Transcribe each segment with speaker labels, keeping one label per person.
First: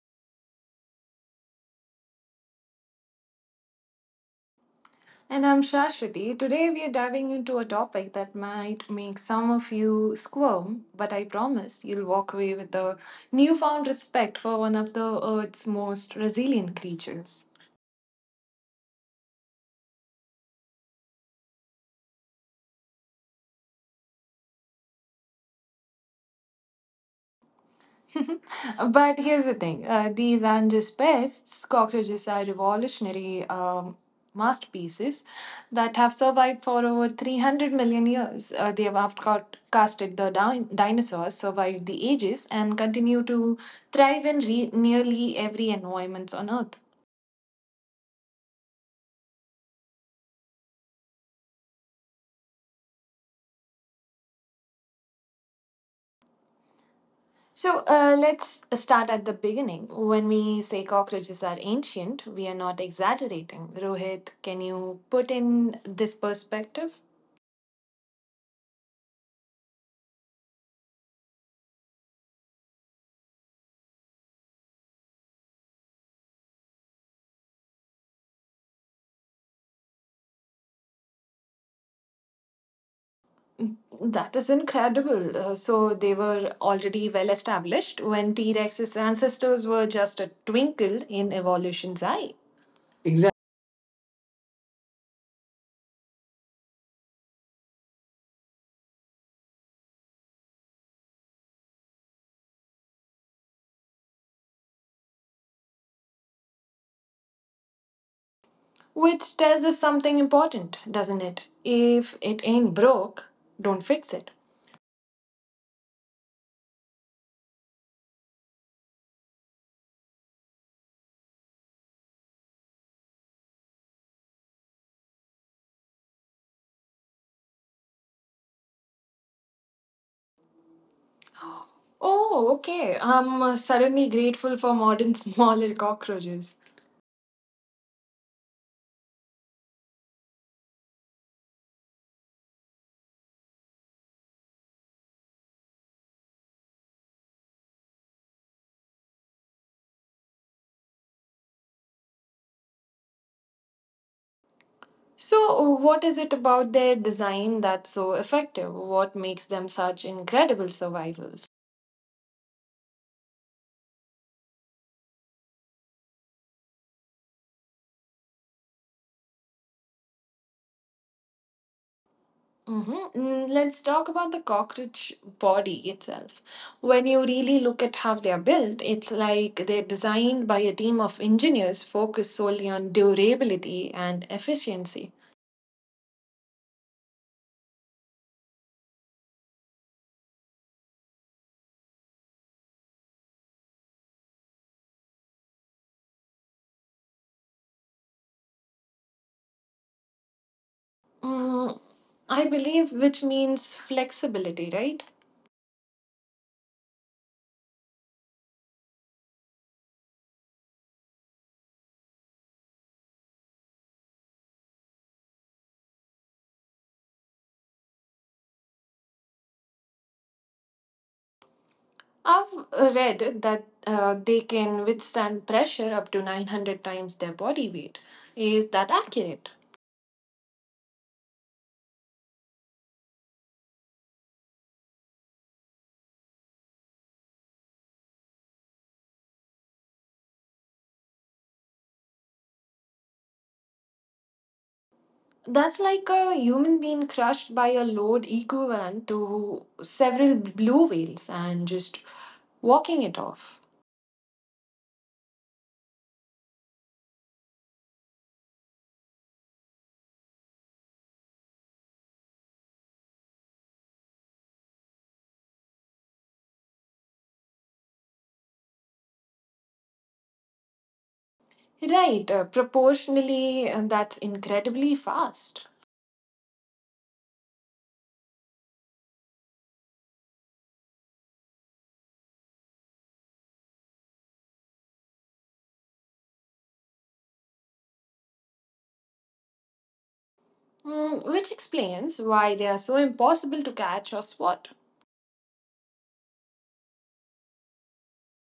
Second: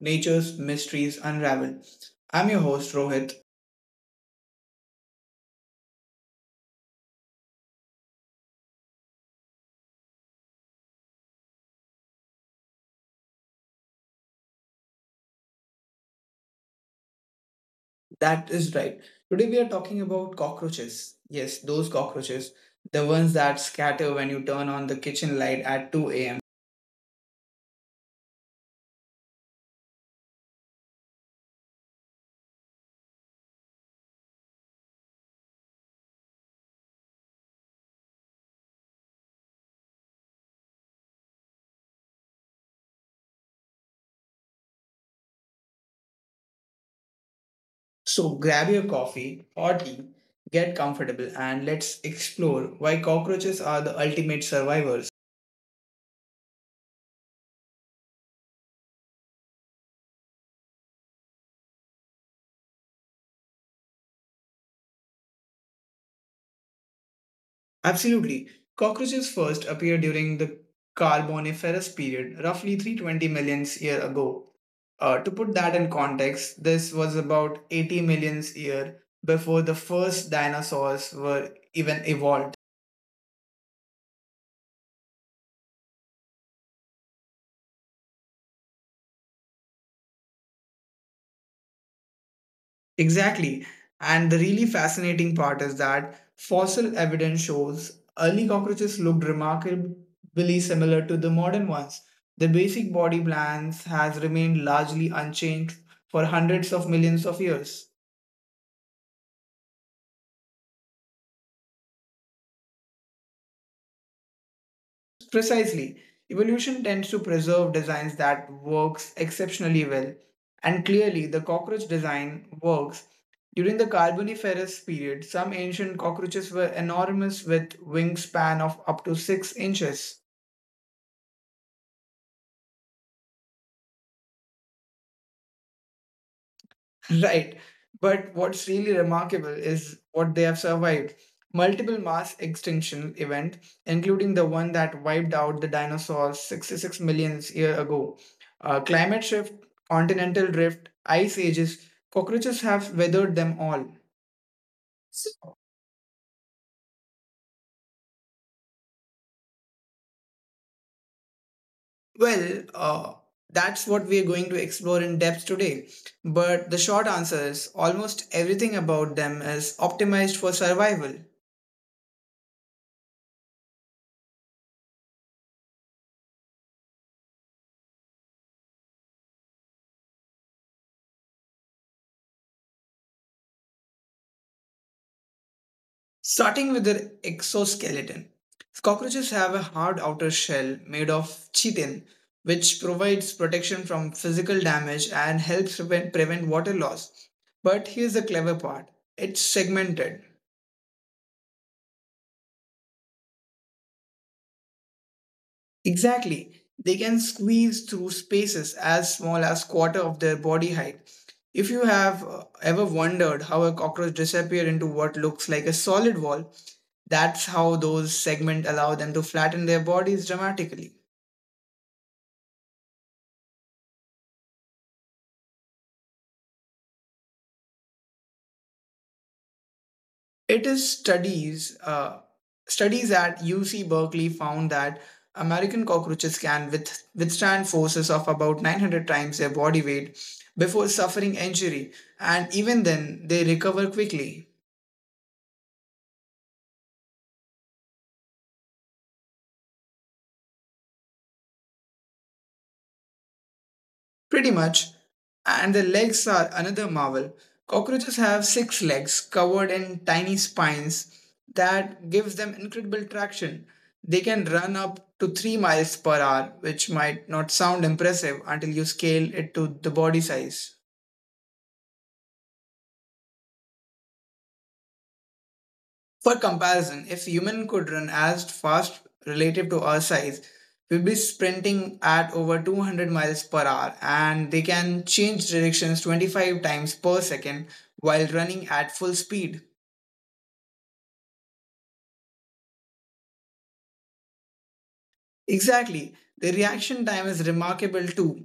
Speaker 1: Nature's Mysteries Unraveled. I'm your host, Rohit.
Speaker 2: And I'm Shashwati. Today we are diving into a topic that might make some of you squirm, but I promise you'll walk away with a newfound respect for one of the Earth's most resilient creatures.
Speaker 1: That is right. Today, we are talking about cockroaches. Yes, those cockroaches, the ones that scatter when you turn on the kitchen light at 2 a.m.
Speaker 2: But here's the thing, these aren't just pests. Cockroaches are revolutionary masterpieces that have survived for over 300 million years. They have outcasted the dinosaurs, survived the ages, and continue to thrive in nearly every environment on Earth.
Speaker 1: So, grab your coffee or tea, get comfortable, and let's explore why cockroaches are the ultimate survivors.
Speaker 2: So, let's start at the beginning. When we say cockroaches are ancient, we are not exaggerating. Rohit, can you put in this perspective?
Speaker 1: Absolutely. Cockroaches first appeared during the Carboniferous period, roughly 320 million years ago. To put that in context, this was about 80 million years before the first dinosaurs were even evolved.
Speaker 2: That is incredible. So they were already well established when T Rex's ancestors were just a twinkle in evolution's eye. Exactly.
Speaker 1: Exactly. And the really fascinating part is that fossil evidence shows early cockroaches looked remarkably similar to the modern ones. The basic body plans has remained largely unchanged for hundreds of millions of years.
Speaker 2: Which tells us something important, doesn't it? If it ain't broke, don't fix it.
Speaker 1: Precisely. Evolution tends to preserve designs that works exceptionally well. And clearly, the cockroach design works. During the Carboniferous period, some ancient cockroaches were enormous with wingspan of up to 6 inches.
Speaker 2: Oh, okay. I'm suddenly grateful for modern smaller cockroaches.
Speaker 1: Right. But what's really remarkable is what they have survived. Multiple mass extinction event, including the one that wiped out the dinosaurs 66 million years ago. Climate shift, continental drift, ice ages, cockroaches have weathered them all. So,
Speaker 2: So, what is it about their design that's so effective? What makes them such incredible survivors?
Speaker 1: well, uh, that's what we're going to explore in depth today. But the short answer is almost everything about them is optimized for survival.
Speaker 2: Mm-hmm. Let's talk about the cockroach body itself. When you really look at how they are built, it's like they're designed by a team of engineers focused solely on durability and efficiency.
Speaker 1: Starting with their exoskeleton. Cockroaches have a hard outer shell made of chitin, which provides protection from physical damage and helps prevent water loss. But here's the clever part, it's segmented.
Speaker 2: Mm, I believe, which means flexibility, right?
Speaker 1: Exactly. They can squeeze through spaces as small as quarter of their body height. If you have ever wondered how a cockroach disappeared into what looks like a solid wall, that's how those segments allow them to flatten their bodies dramatically.
Speaker 2: I've read that they can withstand pressure up to 900 times their body weight. Is that accurate?
Speaker 1: It is studies, studies at UC Berkeley found that American cockroaches can withstand forces of about 900 times their body weight before suffering injury, and even then they recover quickly.
Speaker 2: That's like a human being crushed by a load equivalent to several blue whales and just walking it off.
Speaker 1: Pretty much. And the legs are another marvel. Cockroaches have six legs covered in tiny spines that gives them incredible traction. They can run up to 3 miles per hour, which might not sound impressive until you scale it to the body size.
Speaker 2: Right, proportionally, that's incredibly fast.
Speaker 1: For comparison, if human could run as fast relative to our size, we'd be sprinting at over 200 miles per hour, and they can change directions 25 times per second while running at full speed.
Speaker 2: Which explains why they are so impossible to catch or spot.
Speaker 1: Exactly. Their reaction time is remarkable too.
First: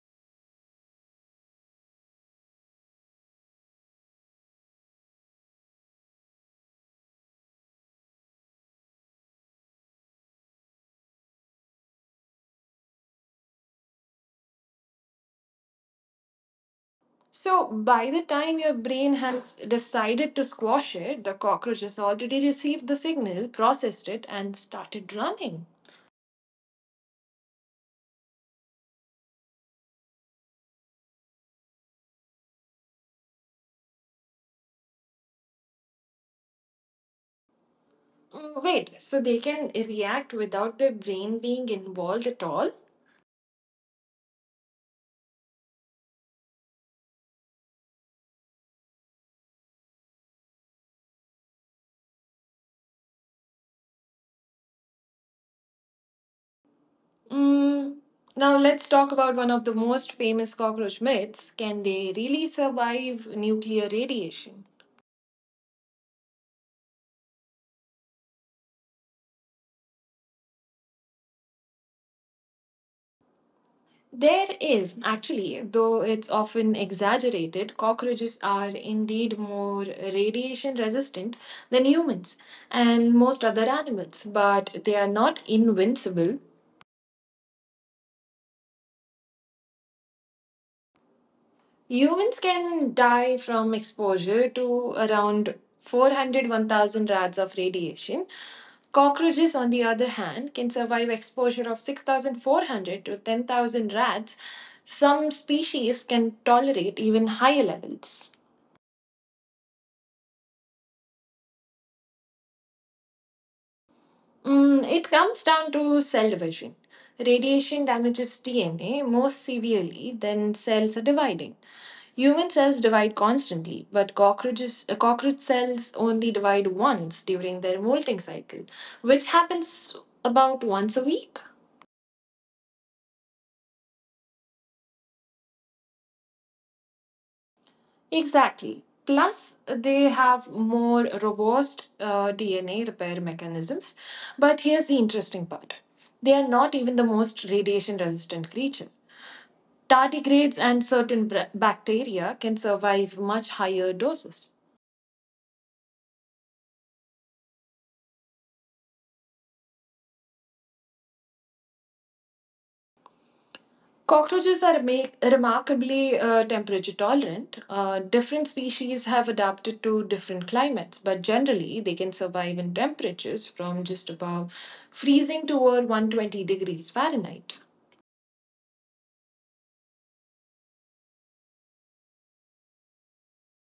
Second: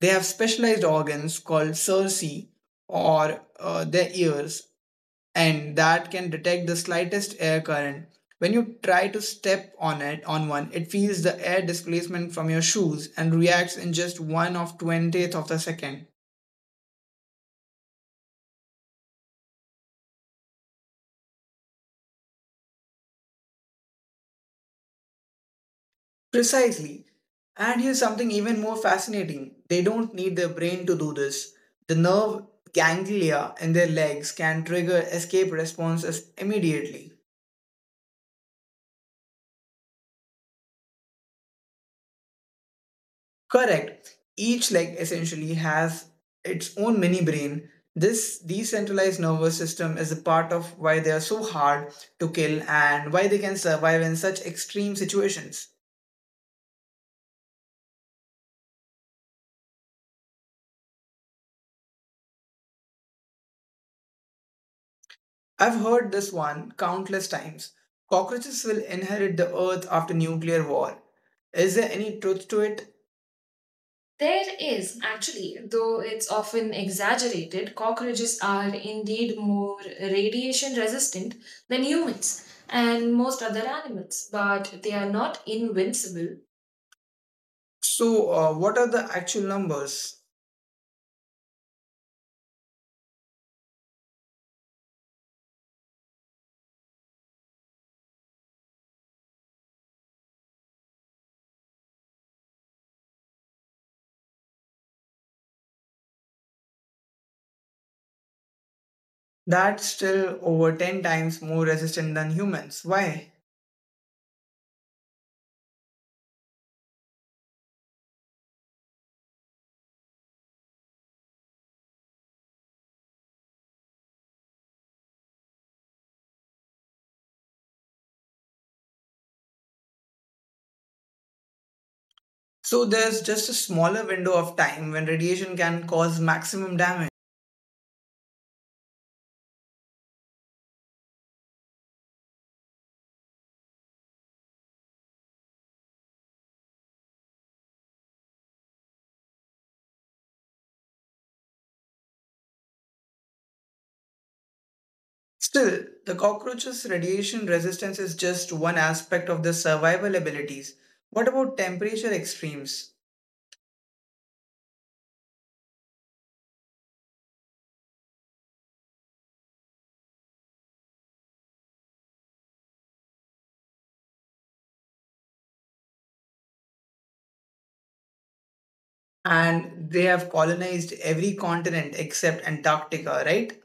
Speaker 1: They have specialized organs called cerci, or their ears, and that can detect the slightest air current. When you try to step on it on one, it feels the air displacement from your shoes and reacts in just one of 20th of the second.
Speaker 2: So, by the time your brain has decided to squash it, the cockroach has already received the signal, processed it, and started running.
Speaker 1: Precisely. And here's something even more fascinating. They don't need their brain to do this. The nerve ganglia in their legs can trigger escape responses immediately.
Speaker 2: Wait, so they can react without their brain being involved at all?
Speaker 1: Correct. Each leg essentially has its own mini brain. This decentralized nervous system is a part of why they are so hard to kill and why they can survive in such extreme situations.
Speaker 2: Mm, Now let's talk about one of the most famous cockroach myths. Can they really survive nuclear radiation?
Speaker 1: I've heard this one countless times. Cockroaches will inherit the earth after nuclear war. Is there any truth to it?
Speaker 2: There
Speaker 1: There
Speaker 2: is,
Speaker 1: is
Speaker 2: actually,
Speaker 1: actually,
Speaker 2: though
Speaker 1: though
Speaker 2: it's
Speaker 1: it's often
Speaker 2: often
Speaker 1: exaggerated,
Speaker 2: exaggerated, cockroaches
Speaker 1: cockroaches
Speaker 2: are
Speaker 1: are indeed
Speaker 2: indeed
Speaker 1: more
Speaker 2: more radiation
Speaker 1: radiation resistant
Speaker 2: resistant
Speaker 1: than
Speaker 2: than humans
Speaker 1: humans
Speaker 2: and
Speaker 1: and most
Speaker 2: most
Speaker 1: other
Speaker 2: other animals,
Speaker 1: animals, but
Speaker 2: but
Speaker 1: they
Speaker 2: they are
Speaker 1: are
Speaker 2: not
Speaker 1: not
Speaker 2: invincible.
Speaker 1: invincible. So, what are the actual numbers?
Speaker 2: Humans can die from exposure to around 400 1000 rads of radiation. Cockroaches, on the other hand, can survive exposure of 6,400 to 10,000 rads. Some species can tolerate even higher levels.
Speaker 1: That's still over 10 times more resistant than humans. Why?
Speaker 2: It comes down to cell division. Radiation damages DNA more severely than cells are dividing. Human cells divide constantly, but cockroach cells only divide once during their molting cycle, which happens about once a week.
Speaker 1: So, there's just a smaller window of time when radiation can cause maximum damage.
Speaker 2: Exactly. Plus, they have more robust DNA repair mechanisms. But here's the interesting part they are not even the most radiation resistant creature. Tardigrades and certain bacteria can survive much higher doses.
Speaker 1: Still, the cockroach's radiation resistance is just one aspect of their survival abilities. What about temperature extremes?
Speaker 2: Cockroaches are remarkably temperature tolerant. Different species have adapted to different climates, but generally they can survive in temperatures from just above freezing to over 120 degrees Fahrenheit.
Speaker 1: And they have colonized every continent except Antarctica, right?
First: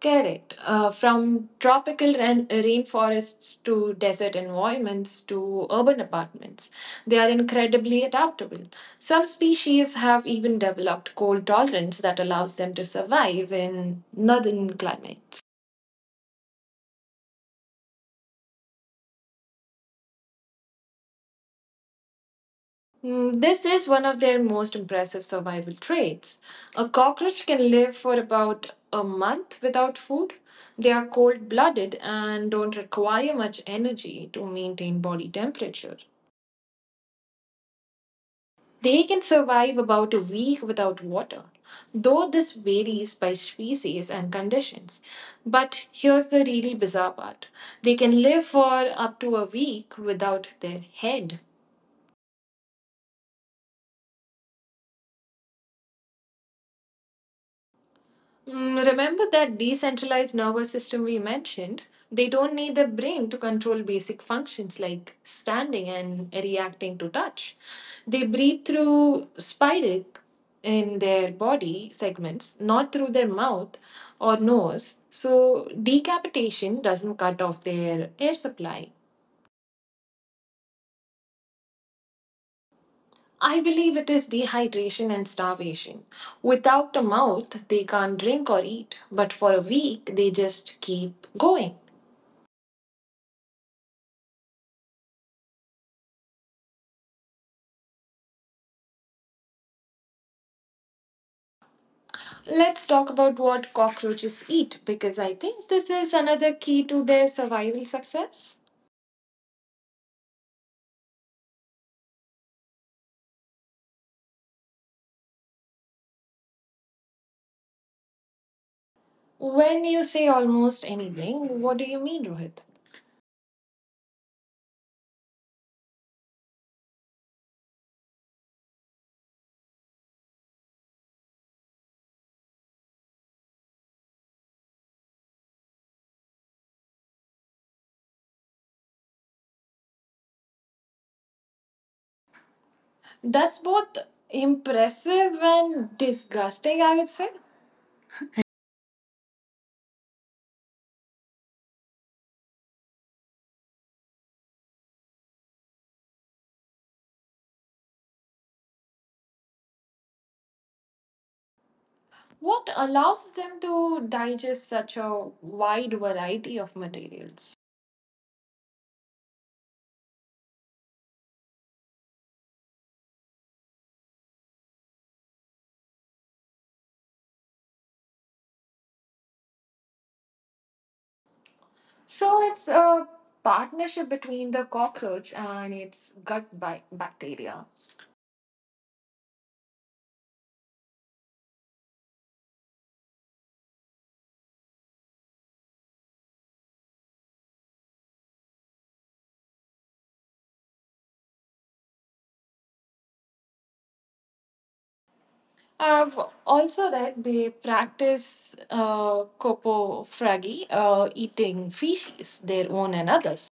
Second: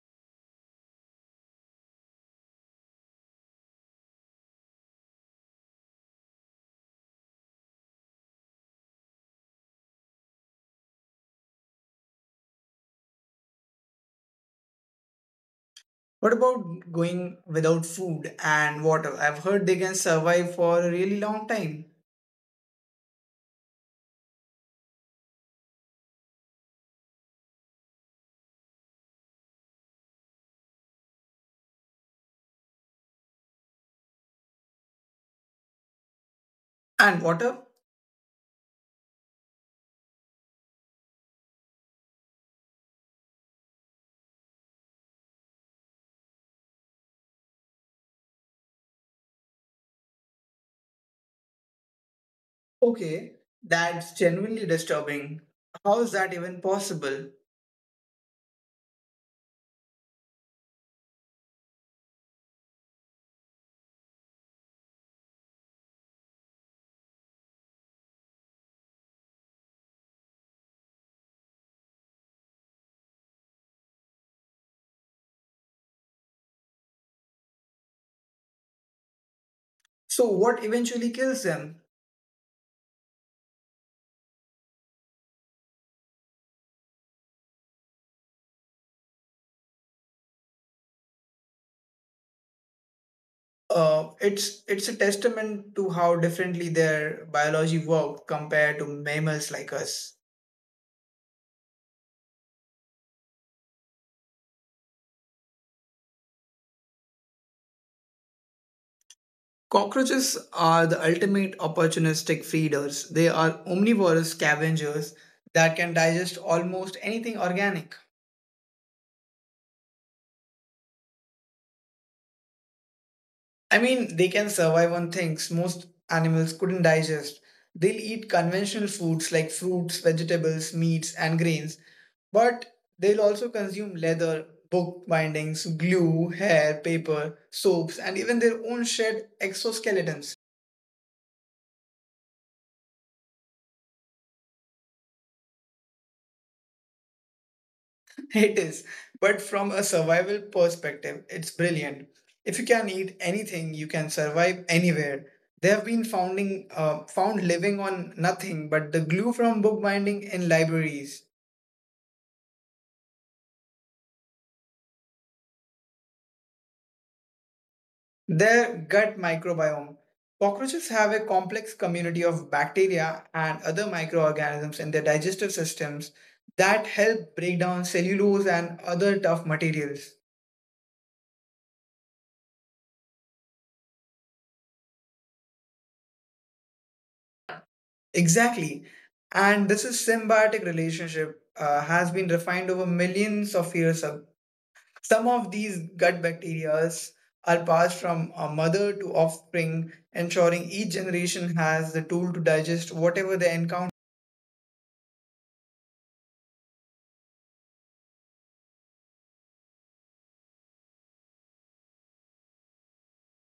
Speaker 2: Correct. From tropical rainforests to desert environments to urban apartments, they are incredibly adaptable. Some species have even developed cold tolerance that allows them to survive in northern climates.
Speaker 1: What about going without food and water? I've heard they can survive for a really long time.
Speaker 2: This is one of their most impressive survival traits. A cockroach can live for about a month without food. They are cold blooded and don't require much energy to maintain body temperature.
Speaker 1: And water?
Speaker 2: They can survive about a week without water, though this varies by species and conditions. But here's the really bizarre part they can live for up to a week without their head.
Speaker 1: Okay, that's genuinely disturbing. How is that even possible?
Speaker 2: Remember that decentralized nervous system we mentioned? They don't need the brain to control basic functions like standing and reacting to touch. They breathe through spiric in their body segments, not through their mouth or nose. So, decapitation doesn't cut off their air supply.
Speaker 1: So what eventually kills them?
Speaker 2: I believe it is dehydration and starvation. Without a mouth, they can't drink or eat, but for a week, they just keep going.
Speaker 1: It's a testament to how differently their biology worked compared to mammals like us.
Speaker 2: Let's talk about what cockroaches eat because I think this is another key to their survival success.
Speaker 1: Cockroaches are the ultimate opportunistic feeders. They are omnivorous scavengers that can digest almost anything organic.
Speaker 2: When you say almost anything, what do you mean, Rohit?
Speaker 1: I mean, they can survive on things most animals couldn't digest. They'll eat conventional foods like fruits, vegetables, meats, and grains, but they'll also consume leather, book bindings, glue, hair, paper, soaps, and even their own shed exoskeletons.
Speaker 2: That's both impressive and disgusting, I would say.
Speaker 1: It is. But from a survival perspective, it's brilliant. If you can eat anything, you can survive anywhere. They have been founding, found living on nothing but the glue from bookbinding in libraries.
Speaker 2: What allows them to digest such a wide variety of materials?
Speaker 1: Their gut microbiome. Cockroaches have a complex community of bacteria and other microorganisms in their digestive systems that help break down cellulose and other tough materials.
Speaker 2: So it's a partnership between the cockroach and its gut bacteria.
Speaker 1: Exactly. And this is symbiotic relationship, has been refined over millions of years. Of, some of these gut bacteria are passed from a mother to offspring, ensuring each generation has the tool to digest whatever they encounter.
Speaker 2: I've also read they practice coprophagy, eating feces, their own and others.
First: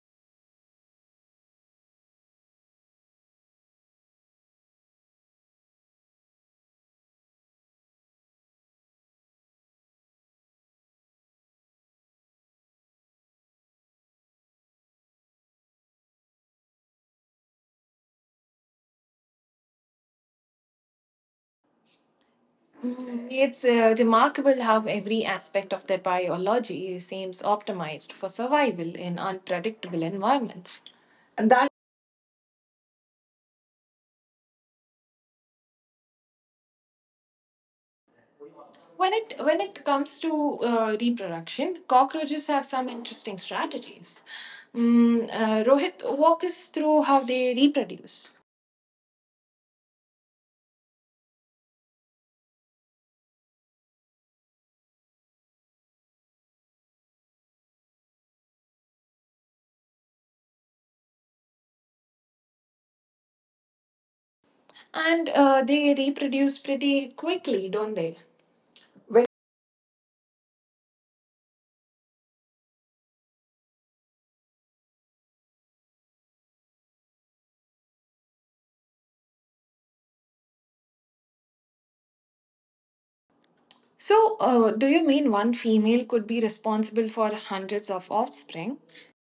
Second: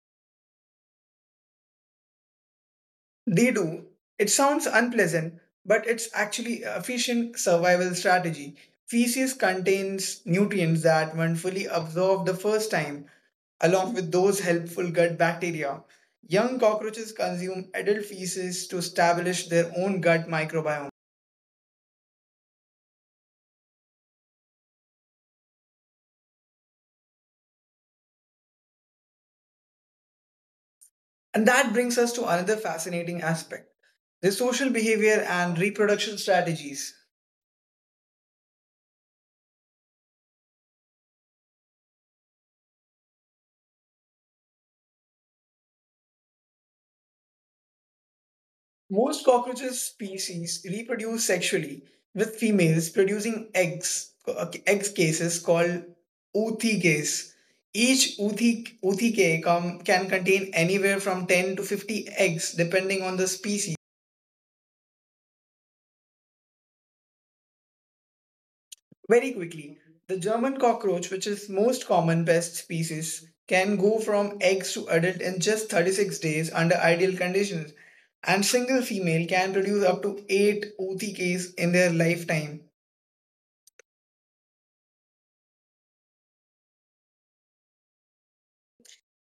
Speaker 1: They do. It sounds unpleasant, but it's actually a efficient survival strategy. Feces contains nutrients that, when fully absorbed the first time, along with those helpful gut bacteria. Young cockroaches consume adult feces to establish their own gut microbiome.
Speaker 2: It's remarkable how every aspect of their biology seems optimized for survival in unpredictable environments.
Speaker 1: And
Speaker 2: And that
Speaker 1: that brings us to another fascinating aspect, their social behavior and reproduction strategies.
Speaker 2: When it comes to reproduction, cockroaches have some interesting strategies. Rohit, walk us through how they reproduce.
Speaker 1: Most cockroaches species reproduce sexually, with females producing eggs, egg cases called oothicase. Each oothicase can contain anywhere from 10 to 50 eggs, depending on the species.
Speaker 2: And they reproduce pretty quickly, don't they? When-
Speaker 1: Very quickly, the German cockroach, which is most common pest species, can go from eggs to adult in just 36 days under ideal conditions, and single female can produce up to 8 OTKs in their lifetime
Speaker 2: so, do you mean one female could be responsible for hundreds of offspring?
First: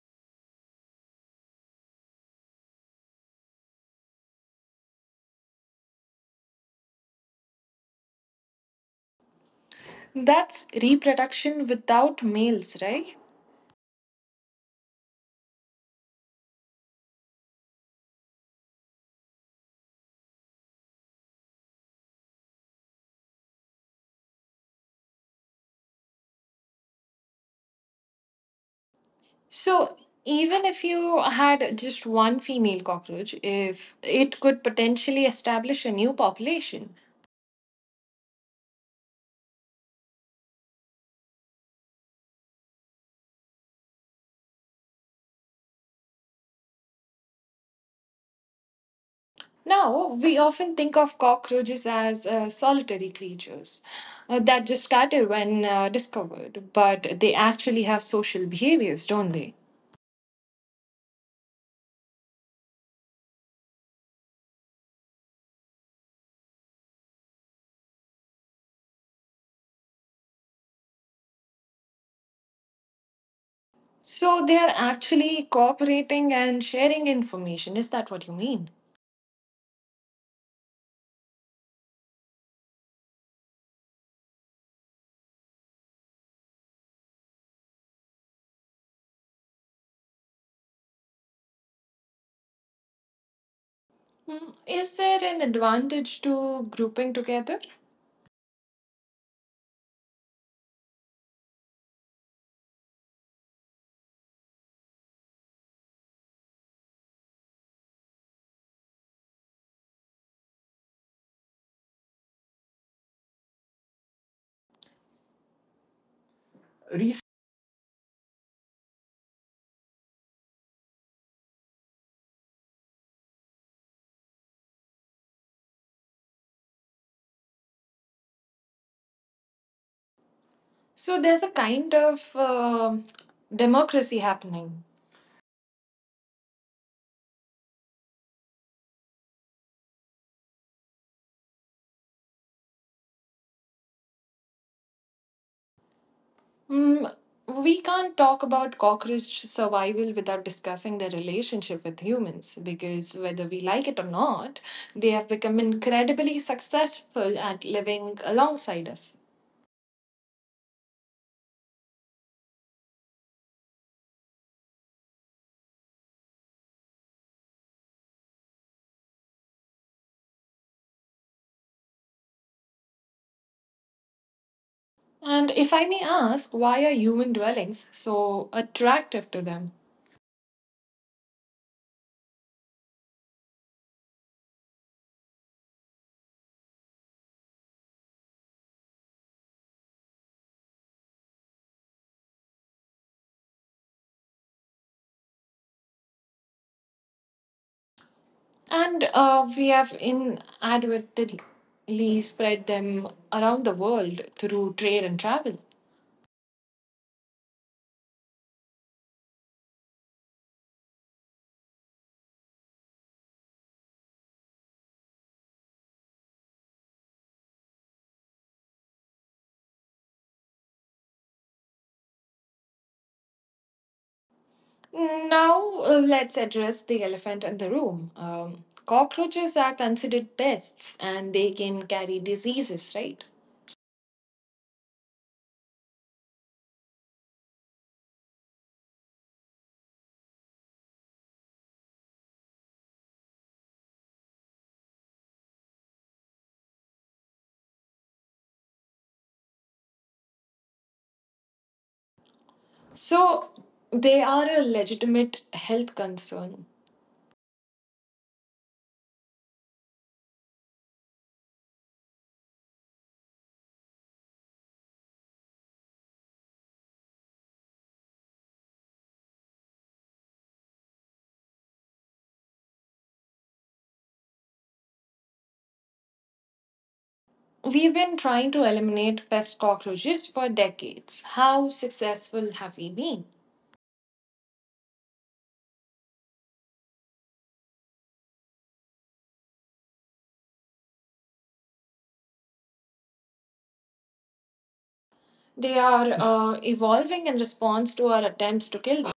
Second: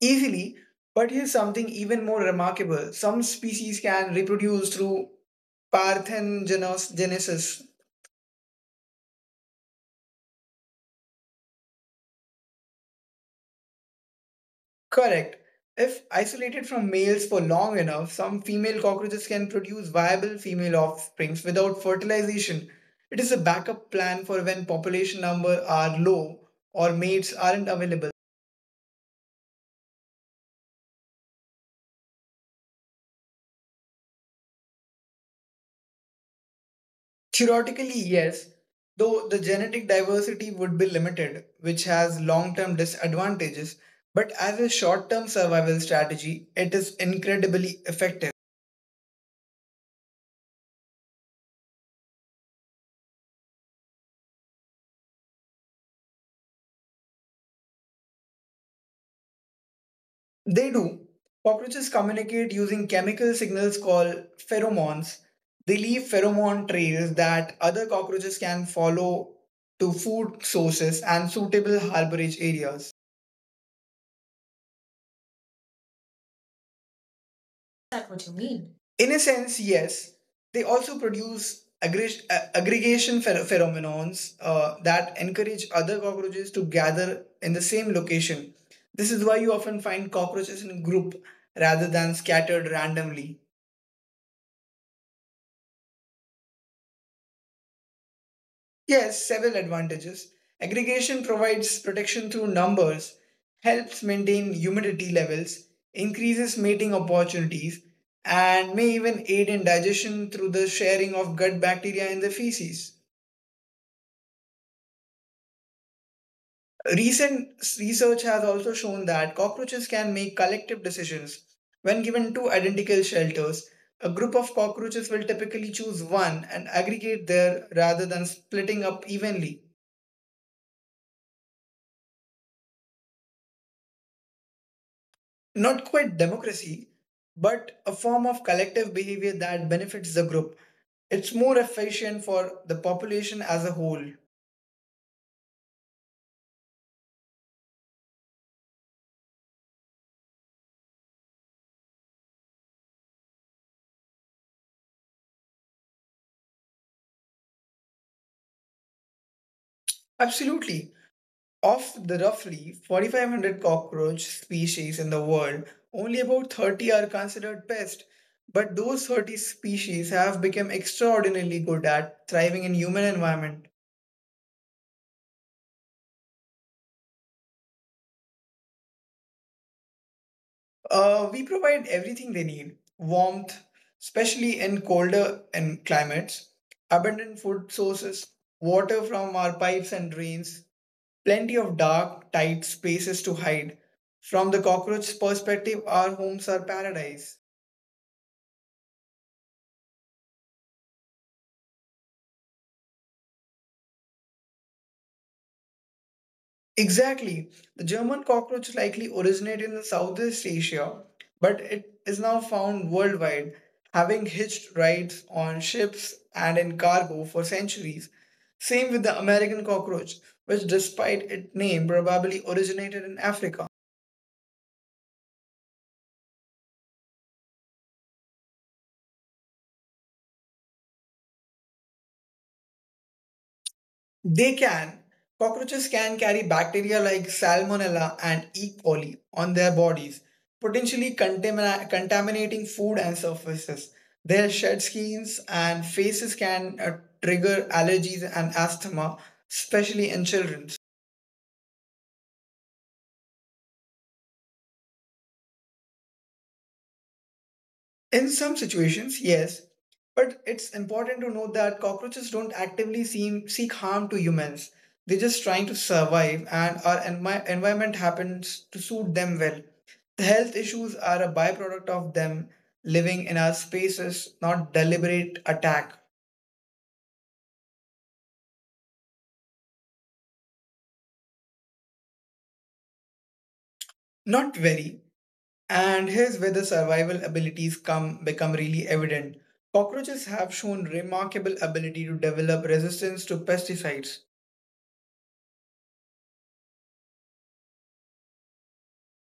Speaker 1: easily. But here's something even more remarkable. Some species can reproduce through parthenogenesis.
Speaker 2: That's reproduction without males, right?
Speaker 1: Correct. If isolated from males for long enough, some female cockroaches can produce viable female offsprings without fertilization. It is a backup plan for when population numbers are low or mates aren't available.
Speaker 2: So, even if you had just one female cockroach, if it could potentially establish a new population.
Speaker 1: Theoretically, yes, though the genetic diversity would be limited, which has long term disadvantages, but as a short term survival strategy, it is incredibly effective.
Speaker 2: Now, we often think of cockroaches as solitary creatures that just started when discovered, but they actually have social behaviors, don't they?
Speaker 1: They do. Cockroaches communicate using chemical signals called pheromones. They leave pheromone trails that other cockroaches can follow to food sources and suitable harborage areas.
Speaker 2: So they are actually cooperating and sharing information. Is
Speaker 1: Is
Speaker 2: that
Speaker 1: that
Speaker 2: what
Speaker 1: what
Speaker 2: you
Speaker 1: you
Speaker 2: mean?
Speaker 1: mean? In a sense, yes. They also produce aggregation phenomenons that encourage other cockroaches to gather in the same location. This is why you often find cockroaches in a group rather than scattered randomly.
Speaker 2: Hmm, is there an advantage to grouping together?
Speaker 1: Yes, several advantages. Aggregation provides protection through numbers, helps maintain humidity levels, increases mating opportunities, and may even aid in digestion through the sharing of gut bacteria in the feces.
Speaker 2: Re-
Speaker 1: Recent research has also shown that cockroaches can make collective decisions. When given two identical shelters, a group of cockroaches will typically choose one and aggregate there rather than splitting up evenly.
Speaker 2: So there's a kind of democracy happening.
Speaker 1: Not quite democracy, but a form of collective behavior that benefits the group. It's more efficient for the population as a whole.
Speaker 2: Hmm, we can't talk about cockroach survival without discussing their relationship with humans because whether we like it or not, they have become incredibly successful at living alongside us.
Speaker 1: Absolutely. Of the roughly 4,500 cockroach species in the world, only about 30 are considered pests. But those 30 species have become extraordinarily good at thriving in human environment.
Speaker 2: And if I may ask, why are human dwellings so attractive to them?
Speaker 1: We provide everything they need, warmth, especially in colder and climates, abundant food sources, water from our pipes and drains, plenty of dark, tight spaces to hide. From the cockroach's perspective, our homes are paradise.
Speaker 2: And we have inadvertently spread them around the world through trade and travel.
Speaker 1: Exactly. The German cockroach likely originated in Southeast Asia, but it is now found worldwide, having hitched rides on ships and in cargo for centuries. Same with the American cockroach, which, despite its name, probably originated in Africa.
Speaker 2: Now, let's address the elephant in the room. Cockroaches are considered pests and they can carry diseases, right?
Speaker 1: They can. Cockroaches can carry bacteria like Salmonella and E. coli on their bodies, potentially contaminating food and surfaces. Their shed skins and faces can trigger allergies and asthma, especially in children.
Speaker 2: So, they are a legitimate health concern.
Speaker 1: In some situations, yes, but it's important to note that cockroaches don't actively seek harm to humans. They're just trying to survive, and our environment happens to suit them well. Health issues are a byproduct of them living in our spaces, not deliberate attack.
Speaker 2: We've been trying to eliminate pest cockroaches for decades. How successful have we been?
Speaker 1: Not very. And here's where the survival abilities come become really evident. Cockroaches have shown remarkable ability to develop resistance to pesticides.
Speaker 2: They are evolving in response to our attempts to kill them.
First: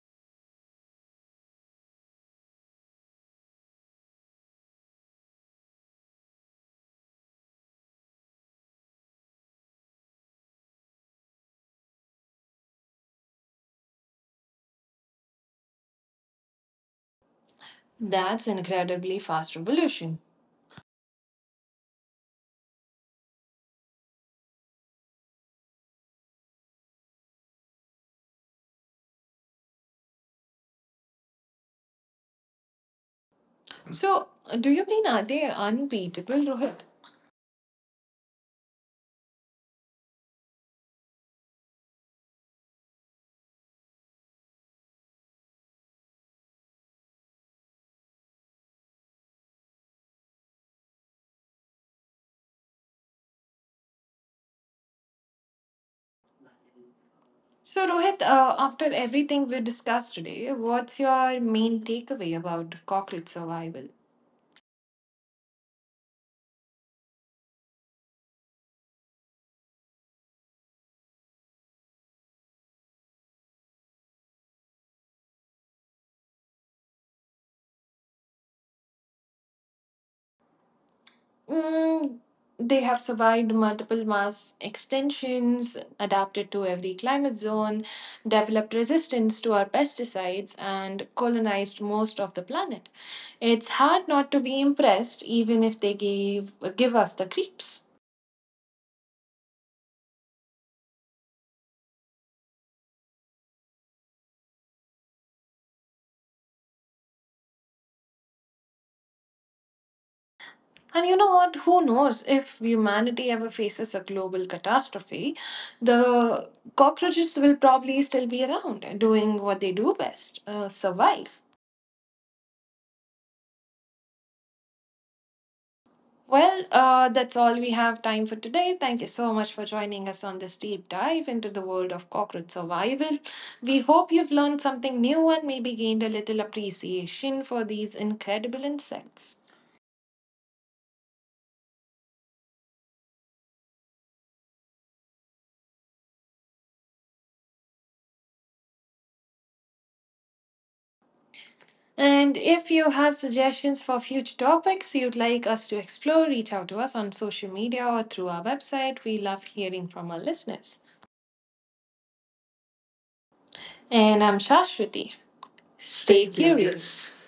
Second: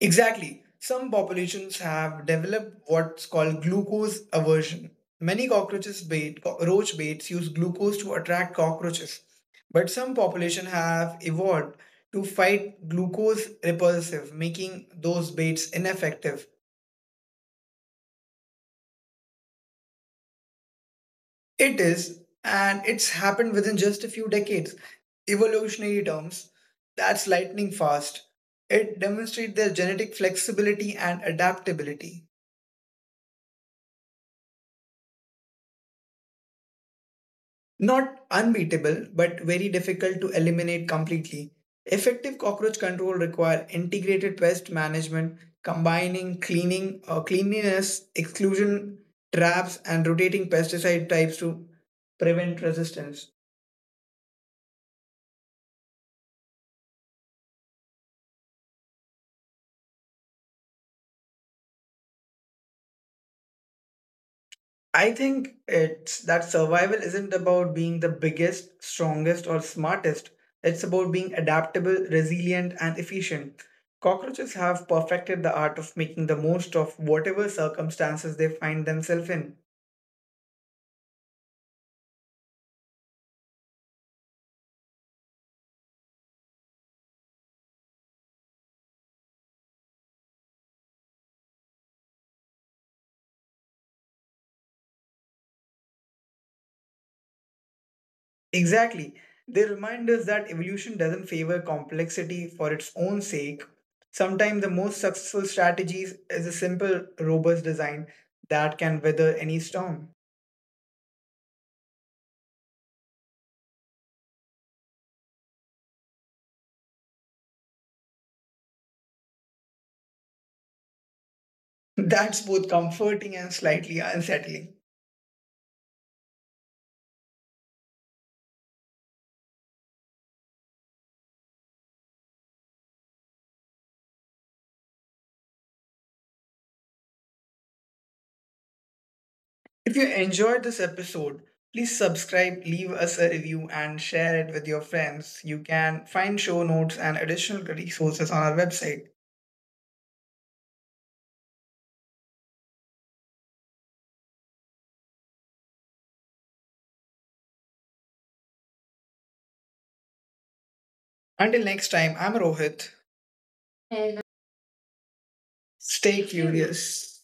Speaker 1: Exactly. Some populations have developed what's called glucose aversion. Many cockroaches bait, roach baits use glucose to attract cockroaches, but some population have evolved to fight glucose repulsive, making those baits ineffective.
Speaker 2: That's incredibly fast evolution.
Speaker 1: It is, and it's happened within just a few decades. Evolutionary terms, that's lightning fast. It demonstrates their genetic flexibility and adaptability.
Speaker 2: So, do you mean are they unbeatable, Rohit?
Speaker 1: Not unbeatable, but very difficult to eliminate completely. Effective cockroach control require integrated pest management, combining cleaning, cleanliness, exclusion traps, and rotating pesticide types to prevent resistance.
Speaker 2: So, Rohit, after everything we discussed today, what's your main takeaway about cockroach survival?
Speaker 1: I think it's that survival isn't about being the biggest, strongest, or smartest. It's about being adaptable, resilient, and efficient. Cockroaches have perfected the art of making the most of whatever circumstances they find themselves in.
Speaker 2: Mm, they have survived multiple mass extinctions, adapted to every climate zone, developed resistance to our pesticides, and colonized most of the planet. It's hard not to be impressed, even if they give us the creeps.
Speaker 1: Exactly. They remind us that evolution doesn't favor complexity for its own sake. Sometimes the most successful strategies is a simple, robust design that can weather any storm.
Speaker 2: And you know what? Who knows if humanity ever faces a global catastrophe, the cockroaches will probably still be around doing what they do best survive.
Speaker 1: That's both comforting and slightly unsettling.
Speaker 2: Well, that's all we have time for today. Thank you so much for joining us on this deep dive into the world of cockroach survival. We hope you've learned something new and maybe gained a little appreciation for these incredible insects.
Speaker 1: If you enjoyed this episode, please subscribe, leave us a review, and share it with your friends. You can find show notes and additional resources on our website.
Speaker 2: And if you have suggestions for future topics you'd like us to explore, reach out to us on social media or through our website. We love hearing from our listeners.
Speaker 1: Until next time, I'm Rohit.
Speaker 2: And
Speaker 1: And
Speaker 2: I'm Shashwati. Stay
Speaker 1: stay
Speaker 2: curious.
Speaker 1: curious.